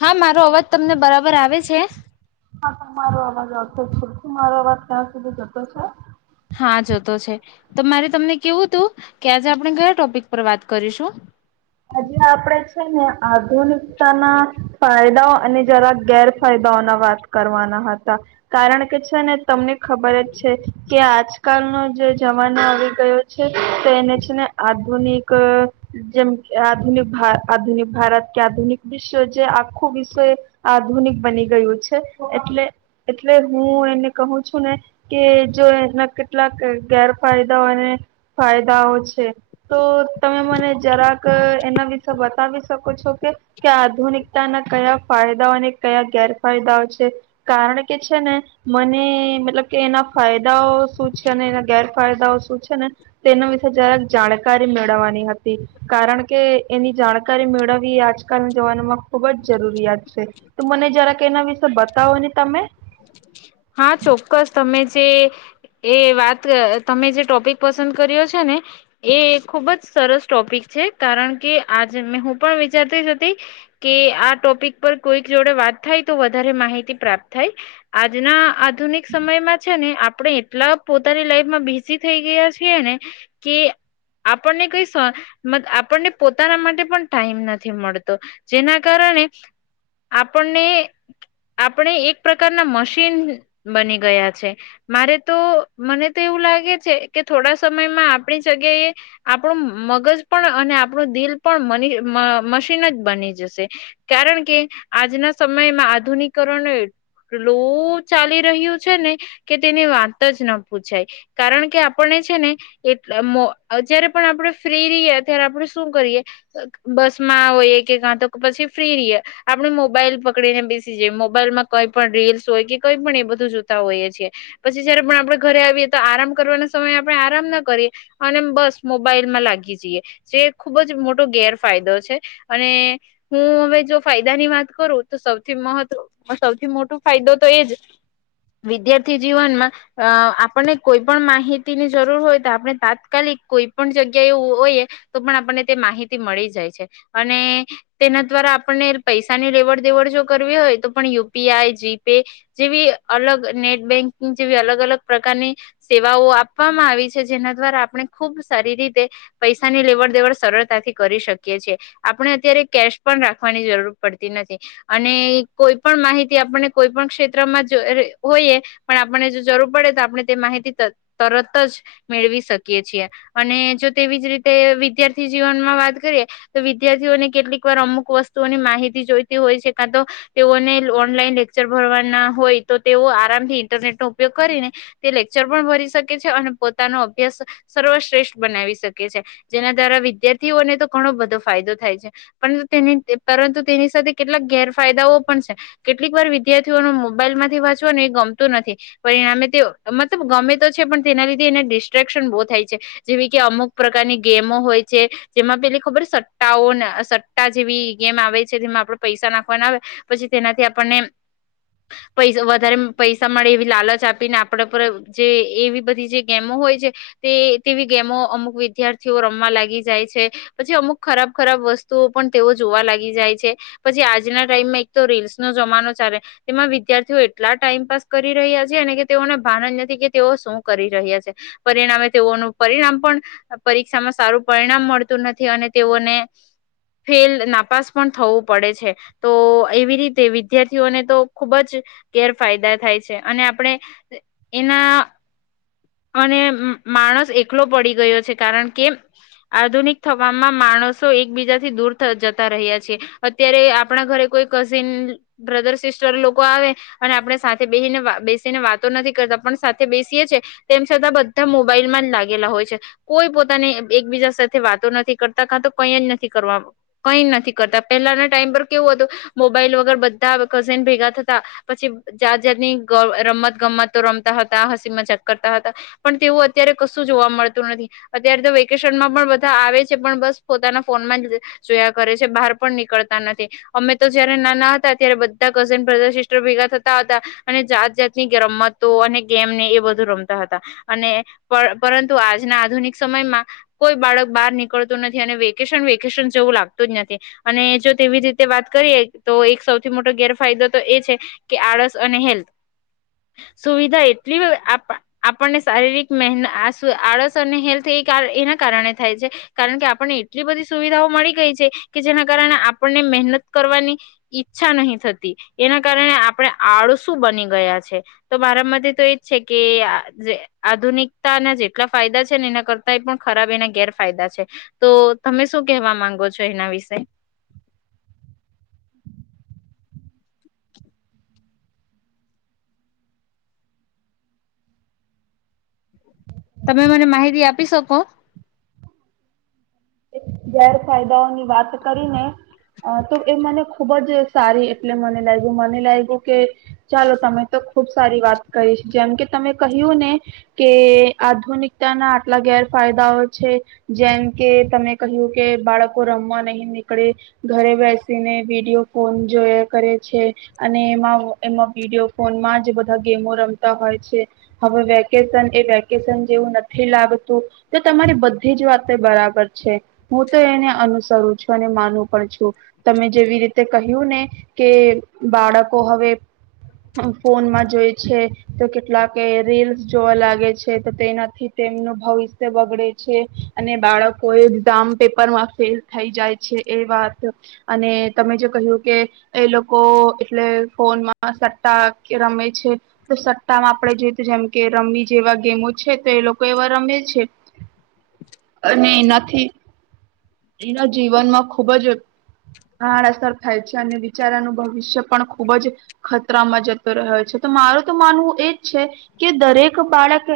હા મારો અવાજ તમને બરાબર આવે છે. હા તમારો અવાજ આવતો છે. શું મારો અવાજ ત્યાં સુધી જતો છે? જતો છે તો મારે તમને કેવું હતું કે આજે આપણે કયા ટોપિક પર વાત કરીશું. આજે આપણે છે ને આધુનિકતાના ફાયદાઓ અને જરાક ગેરફાયદાઓ ના વાત કરવાના હતા કારણ કે છે ને તમને. ખબર જ છે કે આજ. આજ કલનો જે જમાનો આવી ગયો છે તો એને છે ને આધુનિક જેમ. આધુનિક ભા આધુનિક ભારત કે આધુનિક વિશ્વ જે આખું વિશ્વ એ આધુનિક બની ગયું છે એટલે એટલે હું એને કહું છું ને કે જો એના કેટલાક ગેરફાયદાઓ અને ફાયદાઓ છે તો તમે મને જરાક. એના વિશે બતાવી શકો છો કે આધુનિકતાના કયા ફાયદાઓ અને કયા ગેરફાયદાઓ છે કારણ કે છે ને મને મતલબ કે એના ફાયદાઓ. શું છે અને ગેરફાયદા શું પૂછો ને. તેનું વિશે જરાક જાણકારી મેળવવાની હતી. કારણ કે એની જાણકારી મેળવવી એ આજકાલના જવાનોમાં ખુબ જ જરૂરિયાત છે, તો મને જરા કે એના વિશે બતાવો ને તમે. હા ચોક્કસ તમે જે એ વાત તમે જે ટોપિક પસંદ કર્યો છે ને એ ખુબ જ સરસ ટોપિક છે, કારણ કે આજે મેં હું પણ વિચારતી જ હતી કે આ ટોપિક પર કોઈક જોડે વાત થાય તો વધારે માહિતી પ્રાપ્ત થાય. આજના આ આધુનિક સમયમાં છે ને આપ. આપણે એટલા પોતાની લાઈફમાં બિઝી થઈ ગયા છીએ ને કે આપણને કઈ આપણને પોતાના માટે પણ ટાઈમ નથી મળતો જેના કારણે આપણને આપણે એક. પ્રકારના મશીન બની ગયા છે મારે તો મને તો એવું લાગે છે કે થોડા સમયમાં આપણી જગ્યાએ આપણું મગજ પણ અને આપણું દિલ પણ મશીન જ બની જશે કારણ કે આજના સમયમાં આધુનિકિકરણ એ એટલું ચાલી રહ્યું છે ને કે તેની વાત જ ન પૂછાય કારણ કે આપણે છે ને એ જયારે પણ આપણે ફ્રી રહીએ ત્યારે આપણે શું કરીએ બસ માંઈએ કે કાં તો પછી ફ્રી રહીએ આપણે મોબાઈલ પકડીને બેસી જઈએ મોબાઈલમાં. કઈ પણ રીલ્સ હોય કે કંઈ પણ એ બધું જોતા હોઈએ છીએ પછી જયારે પણ આપડે ઘરે આવીએ તો આરામ કરવાના સમયે આપણે આરામ ના કરીએ અને બસ મોબાઈલમાં લાગી જઈએ જે ખુબ જ મોટો ગેરફાયદો છે અને હું હવે જો ફાયદા ની વાત કરું તો સૌથી મહત્વ. સૌથી મોટો ફાયદો તો એ જ વિદ્યાર્થી જીવનમાં અ આપણને કોઈ પણ માહિતીની જરૂર હોય તો આપણે તાત્કાલિક કોઈ પણ જગ્યા એવું હોઈ તો પણ આપણને તે માહિતી મળી જાય છે અને તેના દ્વારા આપણને પૈસાની લેવડ દેવડ જો કરવી હોય તો પણ. પીઆઈ જીપે જેવી અલગ નેટ બેન્કિંગ જેવી અલગ અલગ પ્રકારની સેવાઓ આપવામાં આવી છે જેના દ્વારા આપણે ખૂબ સારી રીતે પૈસાની લેવડ દેવડ સરળતાથી કરી શકીએ છેએ આપણે અત્યારે કેશ પણ રાખવાની જરૂર પડતી નથી અને કોઈ પણ માહિતી. આપણે કોઈ પણ ક્ષેત્રમાં હોઈએ પણ આપણે જો જરૂર પડે તો આપણે તે માહિતી તરત જ મેળવી શકીએ છીએ અને જો તેવી જ રીતે વિદ્યાર્થી જીવનમાં વાત કરીએ તો વિદ્યાર્થીઓને કેટલીક વાર અમુક વસ્તુઓની માહિતી જોઈતી હોય છે કા તો તેઓને લો. ઓનલાઈન લેક્ચર ભરવાના હોય તો તેઓ આરામથી ઇન્ટરનેટ નો ઉપયોગ કરીને તે લેક્ચર પણ ભરી શકે છે અને પોતાનો અભ્યાસ સર્વશ્રેષ્ઠ બનાવી શકે છે જેના દ્વારા વિદ્યાર્થીઓને તો ઘણો બધો ફાયદો થાય છે પરંતુ પરંતુ તેની સાથે કેટલાક ગેરફાયદાઓ પણ છે. કેટલીક વાર વિદ્યાર્થીઓનું મોબાઈલ માંથી વાંચવા ને એ ગમતું નથી પરિણામે તે મતલબ ગમે તો છે પણ તેના લીધે એને ડિસ્ટ્રેક્શન બહુ થાય છે જેવી કે અમુક પ્રકારની ગેમો હોય છે જેમાં પેલી ખબર સટ્ટાઓ સટ્ટા જેવી ગેમ આવે છે જેમાં આપણે પૈસા નાખવાના આવે પછી તેનાથી. આપને પૈ વધારે પૈસા મળે એવી લાલચ આપીને આપડ પર જે એવી બધી જે ગેમો હોય છે તે તેવી ગેમો અમુક વિદ્યાર્થીઓ રમવા લાગી જાય છે પછી અમુક ખરાબ ખરાબ વસ્તુઓ પણ તેઓ જોવા લાગી જાય છે પછી આજના ટાઈમમાં એક તો રીલ્સ. નો જમાનો ચાલે તેમાં વિદ્યાર્થીઓ એટલા ટાઈમપાસ કરી રહ્યા છે અને કે તેઓને ભાન જ નથી કે તેઓ શું કરી રહ્યા છે પરિણામે તેઓનું પરિણામ પણ પરીક્ષામાં સારું પરિણામ મળતું નથી અને તેઓને ફેલ નાપાસ પણ થવું પડે છે તો એવી રી. તે વિદ્યાર્થીઓને તો ખૂબ જ ગેરફાયદા થાય છે અને આપણે એના. અને માણસ એકલો પડી ગયો છે કારણ કે આધુનિક થવામાં માણસો એકબીજાથી દૂર જતા રહ્યા છેી અત્યારે આપણા ઘરે કોઈ કઝિન બ્રધર સિસ્ટર લોકો આવે અને આપણે સાથે બેસીને બેસીને વાતો નથી કરતા પણ સાથે બેસીએ છે. તેમ છતાં બધા મોબાઈલમાં જ લાગેલા હોય છે કોઈ પોતાની એકબીજા સાથે વાતો નથી કરતા કા તો કઈ જ નથી કરવા કઈ નથી કરતા પહેલાના ટાઈમ પર કેવું હતું મોબાઈલ વગર બધા કઝિન ભેગા થતા પછી જાત જાતની રમત ગમતો રમતા હતા હસી મજાક. પણ તેવું અત્યારે કશું જોવા મળતું નથી અત્યારે તો વેકેશનમાં પણ બધા આવે છે પણ બસ પોતાના ફોન માં જ જોયા કરે છે બહાર પણ નીકળતા નથી અમે તો જયારે નાના હતા ત્યારે બધા કઝન બ્રધર સિસ્ટર ભેગા થતા હતા અને જાત જાતની રમતો અને ગેમ ને એ. પરંતુ આજના આધુનિક સમયમાં કોઈ બાળક બહાર નીકળતું નથી અને વેકેશન વેકેશન જેવું લાગતું જ નથી અને જો તેવી રીતે વાત કરીએ તો એક સૌથી મોટો ગેરફાયદો તો એ છે કે આળસ અને હેલ્થ સુવિધા એટલી. આપણને શારીરિક મન આ આળસ અને હેલ્થ એ એના કારણે થાય છે કારણ કે આપણને એટલી બધી સુવિધાઓ મળી ગઈ છે કે જેના કારણે આપણને મહેનત કરવાની ઈચ્છા નહી થતી એના કારણે આપણે આળસુ બની ગયા છે તો મારામાંથી તો એજ છે. કે આ જે આધુનિકતાના જેટલા ફાયદા છે ને એના કરતા એ પણ ખરાબ એના ગેરફાયદા છે તો તમે શું કહેવા માંગો છો એના વિશે. તમે મને માહિતી આપી શકો. ગેરફાયદાઓની વાત કરી ને અ તો એ મને ખુબ જ સારી એટલે મને લાગ્યું મને લાગ્યું કે ચાલો તમે તો ખુબ સારી વાત કરીહીશ જેમ કે તમે. કહ્યું ને કે આધુનિકતા ના આટલા ગેરફાયદાઓ છે જેમ કે તમે. કહ્યું કે બાળકો રમવા નહી નીકળે ઘરે બેસીને વિડિયો ફોન જો કરે છે અને એમાં એમાં વિડીયો ફોનમાં જ બધા ગેમો રમતા હોય છે હવે વેકેશન એ વેકેશન જેવું નથી લાગતું તો તમારી બધી જ વાતે બરાબર છે. હું તો એને અનુસરું છું અને માનું પણ છું. તમે જેવી રીતે કહી. કહ્યું ને કે બાળકો હવે ફોનમાં જોય છે તો કેટલાક રીલ્સ જોવા લાગે છે તો તેનાથી તેમનું ભવિષ્ય બગડે છે અને બાળકો એ. એક્ષામ પેપરમાં ફેલ થઈ જાય છે એ વાત અને તમે જે કહ્યું કે એ લોકો એટલે ફોનમાં સટ્ટા રમે છે તો સટ્ટામાં આપણે જોઈતું જેમ કે રમી જેવા ગેમો છે તો એ લોકો એવા રમે છે. નહી ના. ઠી. એના જીવનમાં ખુબ જ આડઅસર થાય છે અને બિચારાનું ભવિષ્ય પણ ખૂબ જ ખતરામાં જતો રહ્યો છે તો મારું તો માનવું એજ છે કે દરેક બાળક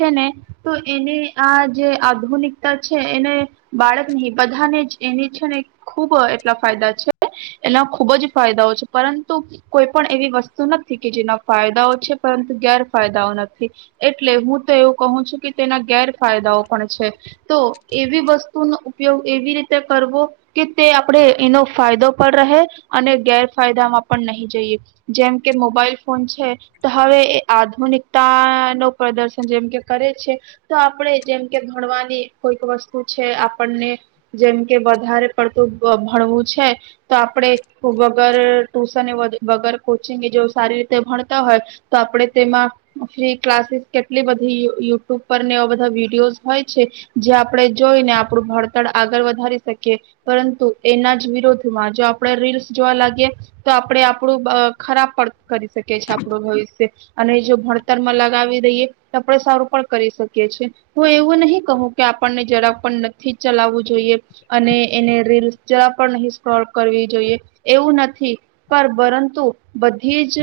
છે ને તો એની આ જે આધુનિકતા છે એને. બાળક નહી બધાને એની છે ને ખૂબ એટલા ફાયદા છે એના ખૂબ જ ફાયદાઓ છે પરંતુ કોઈ પણ એવી વસ્તુ નથી કે જેના ફાયદાઓ છે પરંતુ ગેરફાયદાઓ નથી એટલે હું તો એવું કહું છું કે તેના ગેરફાયદાઓ પણ છે તો એવી વસ્તુ. ત ન ઉપયોગ એવી રીતે કરવો કે તે આપણે એનો ફાયદો પણ રહે અને ગેરફાયદામાં પણ નહી જઈએ જેમ કે મોબાઈલ ફોન છે તો હવે એ આધુનિકતા નો પ્રદર્શન જેમકે કરે છે તો આપણે જેમ કે ભણવાની કોઈક વસ્તુ છે. આપને જેમ કે વધારે પડતું ભણવું છે તો આપણે વગર ટુશન વગર કોચિંગ જો સારી રીતે ભણતા હોય તો આપણે તેમાં ફ્રી ક્લાસીસ કેટલી બધી યુટ્યુબ પરને બધ વિડીયો હોય છે જે આપણે. જોઈને આપણું ભડતર આગળ વધારી શકીએ પરંતુ એના જ વિરોધમાં જો આપણે રીલ્સ જોવા લાગીએ. તો આપડે આપણું ખરાબ પડ કરી શકીએ આપણું ભવિષ્ય. અને જો ભણતરમાં લગાવી દઈએ તો આપણેે સારું પણ કરી શકીએ છીએ હું એવું નહી કહું કે આપણને જરા. [unintelligible] થી ચલાવવું જોઈએ અને એને રીલ્સ. જરા પણ નહી સ્ક્રોલ કરવી જોઈએ એવું નથી પણ પરંતુ બધી જ.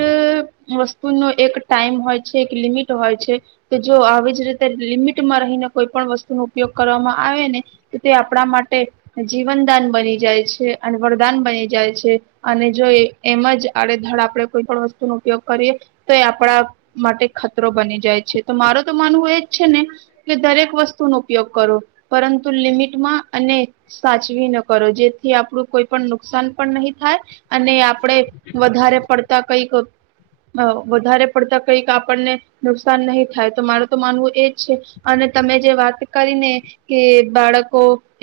વસ્તુ નો એક ટાઈમ. હોય છે એક લિમિટ હોય છે તો જો આવી જ રીતે લિમિટમાં રહીને કોઈ પણ વસ્તુ ન ઉપયોગ કરવામાં. આવેને તો તે આપણા માટે જીવનદાન બની જાય છે અને વરદાન બની જાય છે અને જો એમ જ આડેધડ આપણેે કોઈ પણ વસ્તુનો ઉપયોગ કરીએ તો એ આપણા માટે ખતરો બની જાય છે તો માર તો માનવું એજ છે ને કે દરેક વસ્તુનો ઉપયોગ કરો. પરંતુ લિમિટમાં અને સાચવી ન કરો જેથી આપણું કોઈ પણ નુકસાન પણ નહીં થાય અને આપણે. વધારે પડતા. કઈક વધારે પડતા કઈક આપણને નુકસાન નહી થાય તો મારે તો માનવું એજ છે અને તમે જે વાત કરીને. કે બાળકો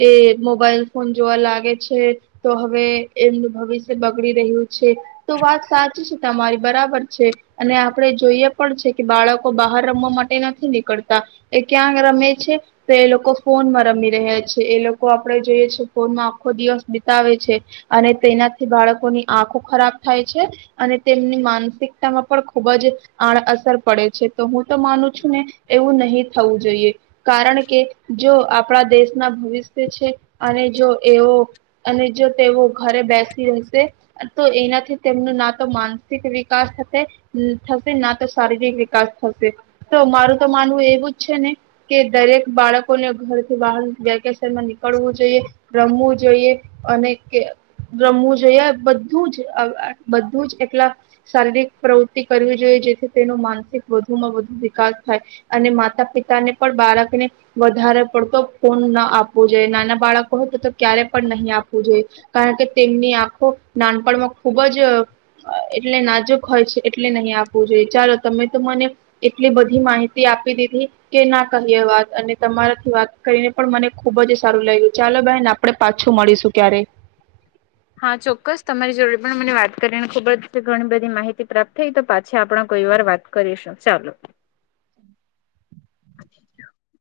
એ મોબાઈલ ફોન જોવા લાગે છે તો હવે એમનું ભવિષ્ય બગડી રહ્યું. તો વાત સાત. તમારી બરાબર છે. અને આપડે જોઈએ. પણ છે કે બાળકો બહાર રમવા માટે નથી નીકળતા એ ક્યાં રમે છે તો એ લોકો. ફોનમાં રમી રહ્યા છે એ લોકો આપણે જોઈએ છ છે ફોનમાં આખો દિવસ બીતાવે છે અને તેનાથી બાળકોની આંખો ખરાબ થાય છે અને તેમની માનસિકતામાં પણ ખૂબ જ. આડ અસર પડે છે તો હું તો માનું છું ને એવું નહીિ થવું જોઈએ કારણ કે. કે. જો આપણા દેશના ભવિષ્ય છે અને જો એઓ અને જો તેઓ ઘરે બેસી રહેશે તો એનાથી તેમનું ના તો માનસિક વિકાસ થશે થશે ના તો. શારીરિક વિકાસ થશે તો મારું. તો માનવું એવું જ છે ને કે દરેક બાળક. લોકોને ઘરથી બહાર. માં નીકળવું જોઈએ રમવું. જોઈએ અને રમવું જોઈએ બધું જ બધું જ એટલા શારીરિક પ્રવૃતિ કરવી જોઈએ જેથી તેનો માનસિક વધુમાં વધુ વિકાસ થાય અને માતા પિતાને પણ બાળકને. વધારે પડતો ફોન ના આપવો જોઈએ નાના બાળકો હોય તો. ક્યારે પણ નહીં આપવું જોઈએ. કારણ કે તેમની આંખો નાનપણમાં ખુબ જ અ એટલે નાજુક હોય છે એટલે નહીં આપવું જોઈએ ચાલો તમે તો મને એટલી બધી માહિતી આપી દીધી કે ના કહીએ વાત અને તમારાથી વાત કરીને પણ મને ખુબ જ સારું લાગ્યું ચાલો બહેન આપણેે પાછું મળીશું ક્યારે. હા ચોક્કસ તમારી જોડે પણ મને વાત કરીને ખુબ જ ઘણી બધી માહિતી પ્રાપ્ત થઈ તો પાછી આપણે કોઈ વાર વાત કરીશું ચાલો. [inaudible]